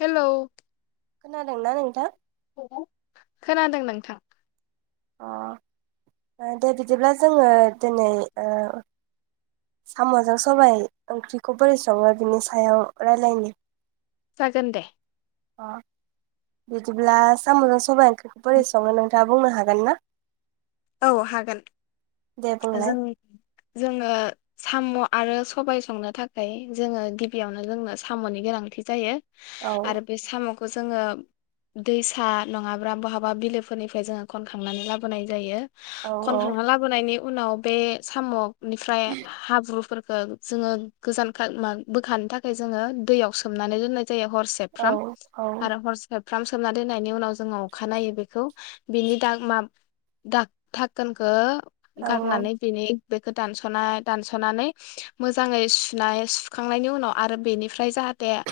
Hello खोनादोंना नोंथां खोनादों नोंथां अ दे बिदिब्ला जोङो दिनै ओ साम'जों सबाय ओंख्रिखौ बोरै सङो बिनि सायाव रायलायनि जागोन दे अ बिदिब्ला साम'जों सबाइ बे बोरै सङो नोंथाङा? बुंनो हागोन ना? औ हागोन। दे बुंलाय जों जोङो साम' आरो सबाय संनो थाखाय जोङो गिबियावनो जोंनो साम'नि गोनांथि जायो। औ आरो बे साम' खौ जोङो दैसा नङाब्ला बहाबा बिलोफोरनिफ्राय जोङो खनखांनानै लाबोनाय जायो। औ औ खनखांना लाबोनायनि उनाव बे साम' बेनिफ्राय हाब्रुफोर जोङो गोजान बोखानो थाखाय जोङो दैयाव सोमनानै दोननाय जायो औ हरसेबफ्राम औ आरो हरसे फ्राम सोमना दोननायनि उनाव जोङो अखानायनायो बेखौ बिनि दा माब दा थाकोनखो औ गारनानै बेनि बेखौ दानस'नाय दानस'नानै मोजाङै सुनाय सुखांनायनि उनाव आरो बेनिफ्राय जाहाथे दे‌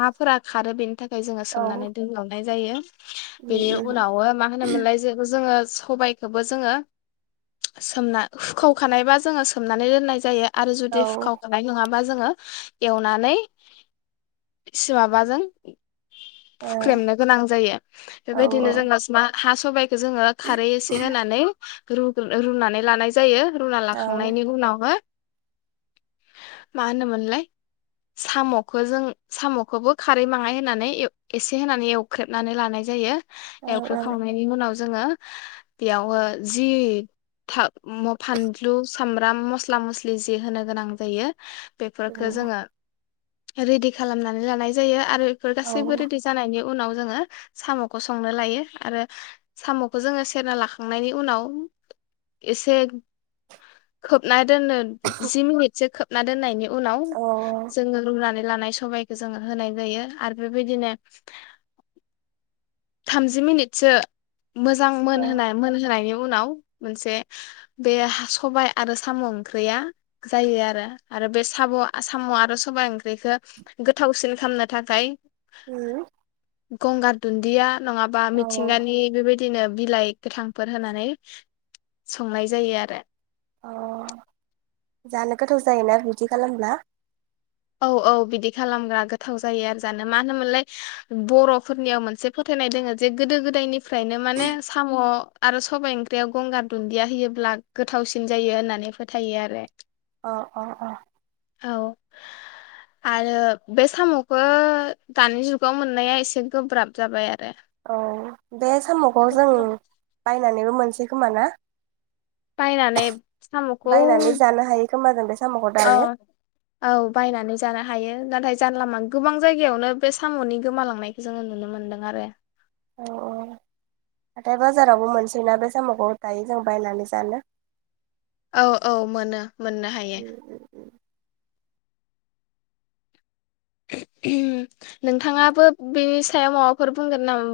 माफो खारो बेनि थाखाय ओमफाय जोङो औ सोमनानै दोनलावनाय जायो। उम बेनि उम उनाव मा होनोमोनलाय जोङो सबाइ बेखौबो जोङो सोमना हुखावखानायबा जोङो सोमनानै दोननाय जायो। आरो औ ओ जुदि फुखावखानाय नङाबा बा जोङो एवनानै माबाजों औ हुख्रेमनो गोनां जायो औ बेबायदिनो जोंङो मा हा सबाय जोङो खारै नानैै रुनानै लानाय जायो। रुना औ लाखांनायनि उनाव हो मा होनोमोनलाय साम'खौ जों साम'खौबो खारै माहाय होनानै एसे होनानै एवख्रेबनानै लानाय जायो। एवख्रो खावनायनि उनाव जो जोङो बेयावओ जि था फानलु सामब्राम मस्ला मस्लि जि होनो गोनां जायो। बेफोरफोरखौ उम जोङो रेडि खालामनानै लानाय जायो। आरो बेफोर औ गासैबो रेडि जानायनि उनाव जोङो साम'खौ संनो लायो आरो साम'खौ जोङो सेरना लाख खांनायनि उनाव एसे खोबनाय दोननो जि मिनिटसो खोब ना दोननायनि उनाव औ जोङो रुनानै लानाय सबायखौ जोङो होनाय जायो आरो बेबायदिनो थामजि मिनिटसो मोजां औ मोन होनाय। होनायनि उनाव मोनसे बे सबाय आरो साम' ओंख्रिया जायो आरो आरो बे साम' साम' आरो सबाय ओंख्रिखौ गोथावसिन खालामनो थाखाय गंगार दुन्दिया नङाबा उम औ मिथिंगानि बेबायदि बिदिनो बिलाइ गोथांफोर होनानै संनाय जायो आरो। अ जानो गोथाव जायोना बिदि खालामब्ला। औ औ बिदि खालामबा गोथाव जायो आरो जानो मा होनोमोनलाय बर'फोरनियाव मोनसे फोथायनाय दोङो जे गोदो गोदायनिफ्रायनो माने साम' आरो सबाइ ओंख्रियाव गंगार दुन्दिया होयोब्ला गोथावसिन जायो होननानै फोथायो आरो। औ औ औ औ आरो बे साम'खौ दानि जुगाव मोननाया एसे गोब्राब जाबाय आरो औ बे साम'खौ जों बायनानै बो मोनसै खोमा ना? बायनानै साम'खौ बायनानै जानो हायो खोमा जों बे साम'खौ औ दायो औ बायनानै जानो हायो नाथाय जानलालामा गोबां जायगायावनो बे साम'नि गोमालांनायखौ जोङो नुनो मोनदों आरो। औ औ हाथाय बाजारावबो मोनसै ना बे साम'खौ दायो जों बायनानै जानो औ औ मोनो मोननो हायो। उम उम उम उम नोंथाङाबो बे सायाव माबाफोर बुंगोन नामा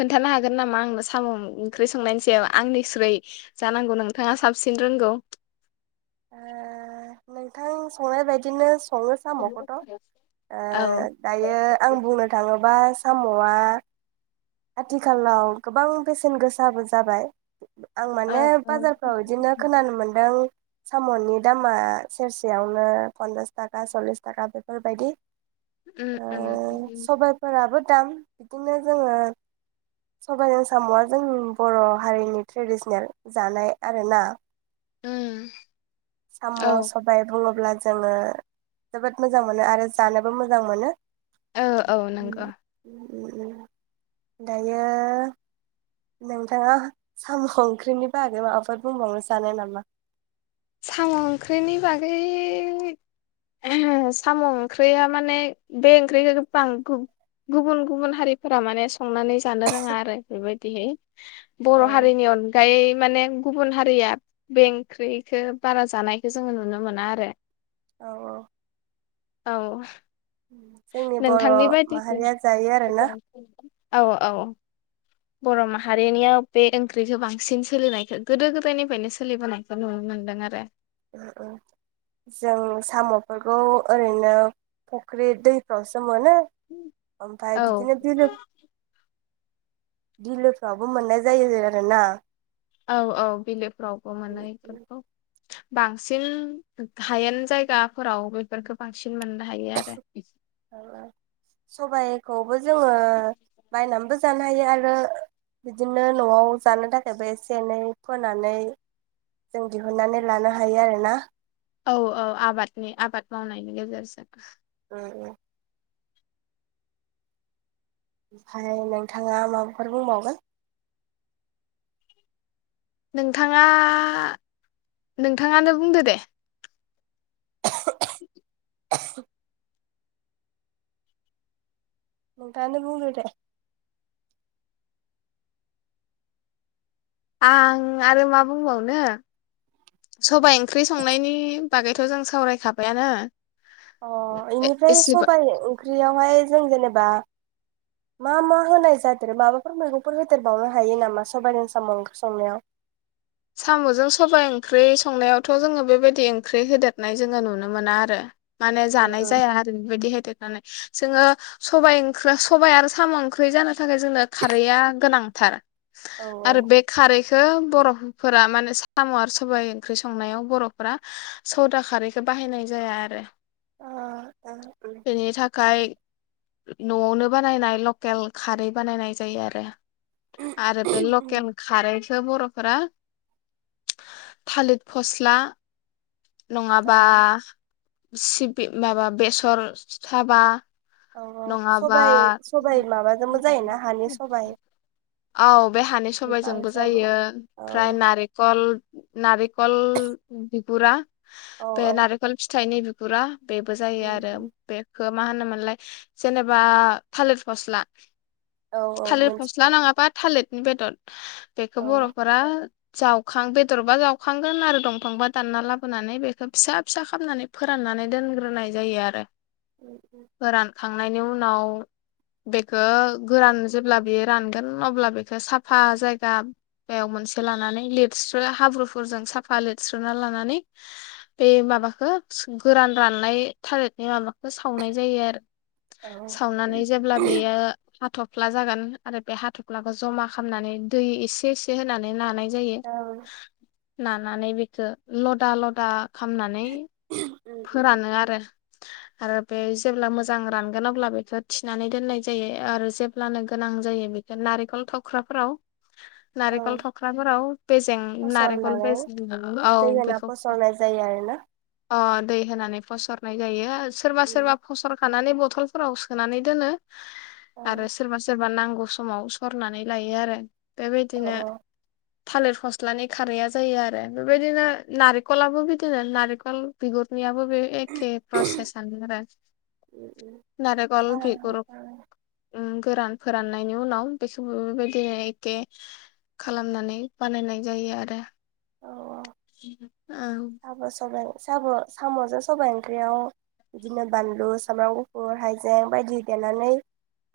खोनथानो हागोन नामा आंनो साम' ओंख्रि संनायनि सायाव आंनिस्रय जानांगौ नोंथाङा साबसिन रोंगौ। ओ नोंथां संनाय बायदिनो सङो औ साम'खौथ' ओ दायो आं बुंनो थाङोब्ला। साम'आ आथिखालाव गोबां बेसेन गोसाबो जाबाय आं औ माने बाजारफ्राव इदिनो खोनानो मोनदों। साम'नि दामा सेरसेयावनो पन्सास थाखा सल्लिस थाखा बेफोरबायदि उम ओ उम सबाय फोराबो दाम बिदिनो जोङो। सबायजों साम'या जोंनि बर' हारिनि ट्रेडिसनेल जानाय आरो ना। उम साम' औ सबाय बुङोब्ला जोङो जोबोद मोजां मोनो आरो जानोबो मोजां मोनो। औ औ नोंगौ। उम दायो नोंथाङा साम' ओंख्रिनि बागै माबाफोर बुंबावनो सानो नामा? साम' ओंख्रिनि बागै साम' ओंख्रिया माने बे ओंख्रि बां गु गुबुन गुबुन हारिफोरा माने संनानै जानो रोङा आरो बेबायदिहै। औ बर' हारिनि अनगायै माने गुबुन हारिया बे ओंख्रि खो बारा जानायखौ जोङो नुनो मोना आरो। औ औ औ जोंनि बर' नोंथांनि माहारिया जायो आरोना बायदिब्ला औ औ बर' माहारिनियाव बे ओंख्रिखौ बांसिन सोलिनायखो गोदो गोदायनिफ्रायनो सोलिबोनायखौ नुनो मोनदों आरो। उम उम जों साम'फोरखौ ओरैनो फख्रि दैफ्रावसो मोनो ओमफाय औ बिदिनो बिलो बिलोफ्रावबो मोननाय जायो आरो ना? औ औ बिलोफ्रावबो मोनो एफोरखौ। बांसिन हायेन जायगाफोराव बेफोरखो बांसिन बिदि मोननो हायो आरो। बेखौ जोङो बायनाबो जानो हायो आरो बिदिनो नयाव जानो थाखायबो एसे एनै फोनानै जों दिहुननानै लानो हायो आरो ना? औ औ आबादनि आबाद मावनायनि गेजेरजों। उम उम ओमफायो नोंथाङा माबाफोर बुंबावगोन? नोंथाङा नोंथाङानो बुंदो दे। [inaudible] नोंथाङानो‌ बुंदो दे। आं आरो मा बुंबावनो सबाय इं ख्रि संनायनि बागै थ जों सावरायखाबायानो अ इनिफ्राय एसेबा सबाइ ओंख्रियावहाय जों जेनेबा मा मा होनाय जादेरो माबाफोर मैगंफोर होदेरबावनो हायो नामा सबायाइजों साम' ओंख्रि संनायाव?? साम'जों सबाय ओंख्रि संनायावथ जोङो बेबायदि ओंख्रि होदेरनाय जोङो नुनो मोना आरो। माने औ जानाय जाया आरो बेबायदि होदेर जोङो सबाइ सबाइ आरो साम' ओंख्रि जानो थाखाय जोंनो खारैआ गोनां थार औ आरो बे खारै - खो बर' फोरा माने साम' आरो सबाइ ओंख्रि संनायाव बर'फोरा सदा खारैखौ बाहायनाय जाया आरो बेनि थाखाय न'आवनो बानायनाय लकेल खारै बानायनाय जायो आरो आरो बेै लकेल खारै खो बर'फोरा थालिद फस्ला औ नङाबा औ। सिबि माबा बेसर साबा औ औ नङाबा सबाइ सबाइ माबाजोंबो जायोना हानि सबाइ औ बे हानि सबाइजोंबो बिफांजों जायो औ ओमफ्राय नारेकल नारेकल बि फोरा औ बे औ नारेकल फिथाइनि फोरा बेबो जायो उम आरो उम बे खोब मा होनोमोनलाय जेनेबा थालिर फस्ला औ औ मोनथिबाय थालेदनि बेदद बेखौ औ बर'फोरा जावखां बेदरबा जावखांगोन आरो दंफांबा दानना लाबोनानै बेखौ फिसा फिसा खालामनानै फोराननानै दोनग्रोनाय जायो आरो उम उम थांनायनि उनाव बेखो गोरान जेब्ला बेयो रानगोन अब्ला बेखो साफा जायगायाव मोनसे लानानै लिरस्रो हाब्रुफोरजों साफा लिरस्रोना लानानै बे माबाखो गोरान राननाय थालिरनि माबा खो सावनाय जायो आरो औ सावनानै जेब्ला बेयो हाथ' फ्ला जागोन आरो बे हाथु फ्लाखौ जमा खालामनानै दै एसे एसे होनानै नानाय जायो औ उम नानाने बे खो लदा लदा खामनानै उम फोरानो आरो आरो बे जेब्ला मोजां रानगोन अब्ला बेखो थिनानै दोननाय जायो आरो जेब्लानो गोनां जायो बेखो नारेंखल थावख्राफोराव औ नारेंखल थख्राफोराव बेजें नारेंखल फसरनानै [inaudible] औ दै होना बेखौ फसरनाय जायो आरोना अ दै होनानै फसरनाय जायो। सोरबा सोरबा उम फसर खानानै बथलफोराव सोनानै दोनो। औ आरो सोरबा सोरबा नां गौ समाव सरनानै लायो आरो। औ बेबायदिनो थालिर फस्लानि खारैआ जायो आरो बेबायदिनो नारेंखलबो बिदिनो नारेंखल बिगुरनि आबो एखे प्रसेस आनो उम उम नालेंखर सा बि गुर ओम गोरान फोराननायनि उनाव बेखौबो बेबायदिनो एखे खालामनानै बानायनाय जायो आरो। औ औ साम' साम'जों सबायाइ ओंख्रियाव बिदिनो बानलु सामब्राम गुफुर हाइजें बायदि देनानै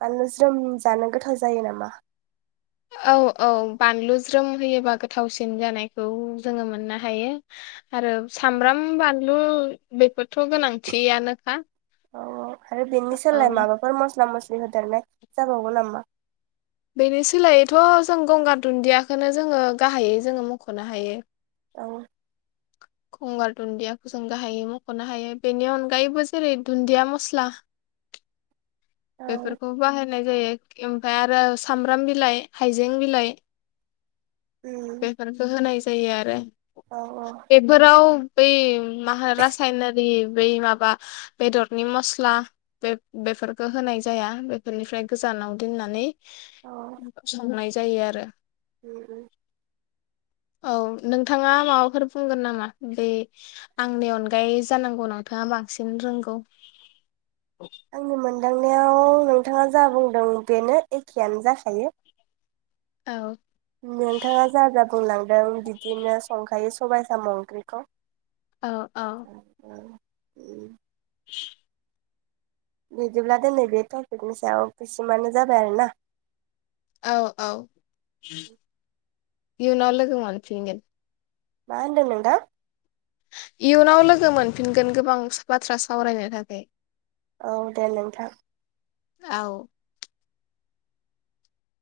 बानलु ज्रोम जानो गोथाव जायो नामा? औ औ बानलु ज्रोम होयोबा गोथावसिन जानायखौ जोङो मोननो हायो। आरो सामब्राम बानलु बेफोरथ' गोनांथियानोखा औ आरो बेनि औ सोलाय माबाफोर मस्ला मस्लि बि होदारनाय जाबावगौ नामा बेनि सोलायैथ' जों गंगार दुन्दियाखौनो जोङो गाहायै जोङो मख'नो हायो। औ गंगार दुन्दियाखौ जों गाहाय मख'नो हायो बेनि अनगायैबो जेरै दुन्दिया मस्ला बेफोरखौ बाहायनाय जायो। ओमफाय आरो सामब्राम बिलाइ हाइजें बिलाइ उम बेफोरखौ होनाय जायो औ आरो। बै मा रासायनारि बै माबा बेदरनि मस्ला बे बेफोरखौ होनाय जाया बेफोरनिफ्राय गोजानाव दोननानै औ संनाय जायो आरो उम औ नोंथाङा माबाफोर बुंगोन नामा बे आंनि अनगायै जानांगौ नोंथाङा बांसिन रोंगौ। आंनि मोनदांनायाव नोंथाङा जा बुंदों बेनो एखेयानो जाखायो औ नोंथाङा जा जा बुंलांदों बिदिनो संखायो। सबाय साम ओंख्रिखौ। अ औ उम [inaudible] बिदिब्ला दिनै बे टपिकनि सायाव बेसिमानो जाबाय आरोना औ औ इउनाव लोगों मोनफिनगोन मा होनदों नोंथां? इयुनाव लोगो मोनफिनगोन गोबां बाथ्रा सावरायनो थाखाय। औ दे नोंथां। औ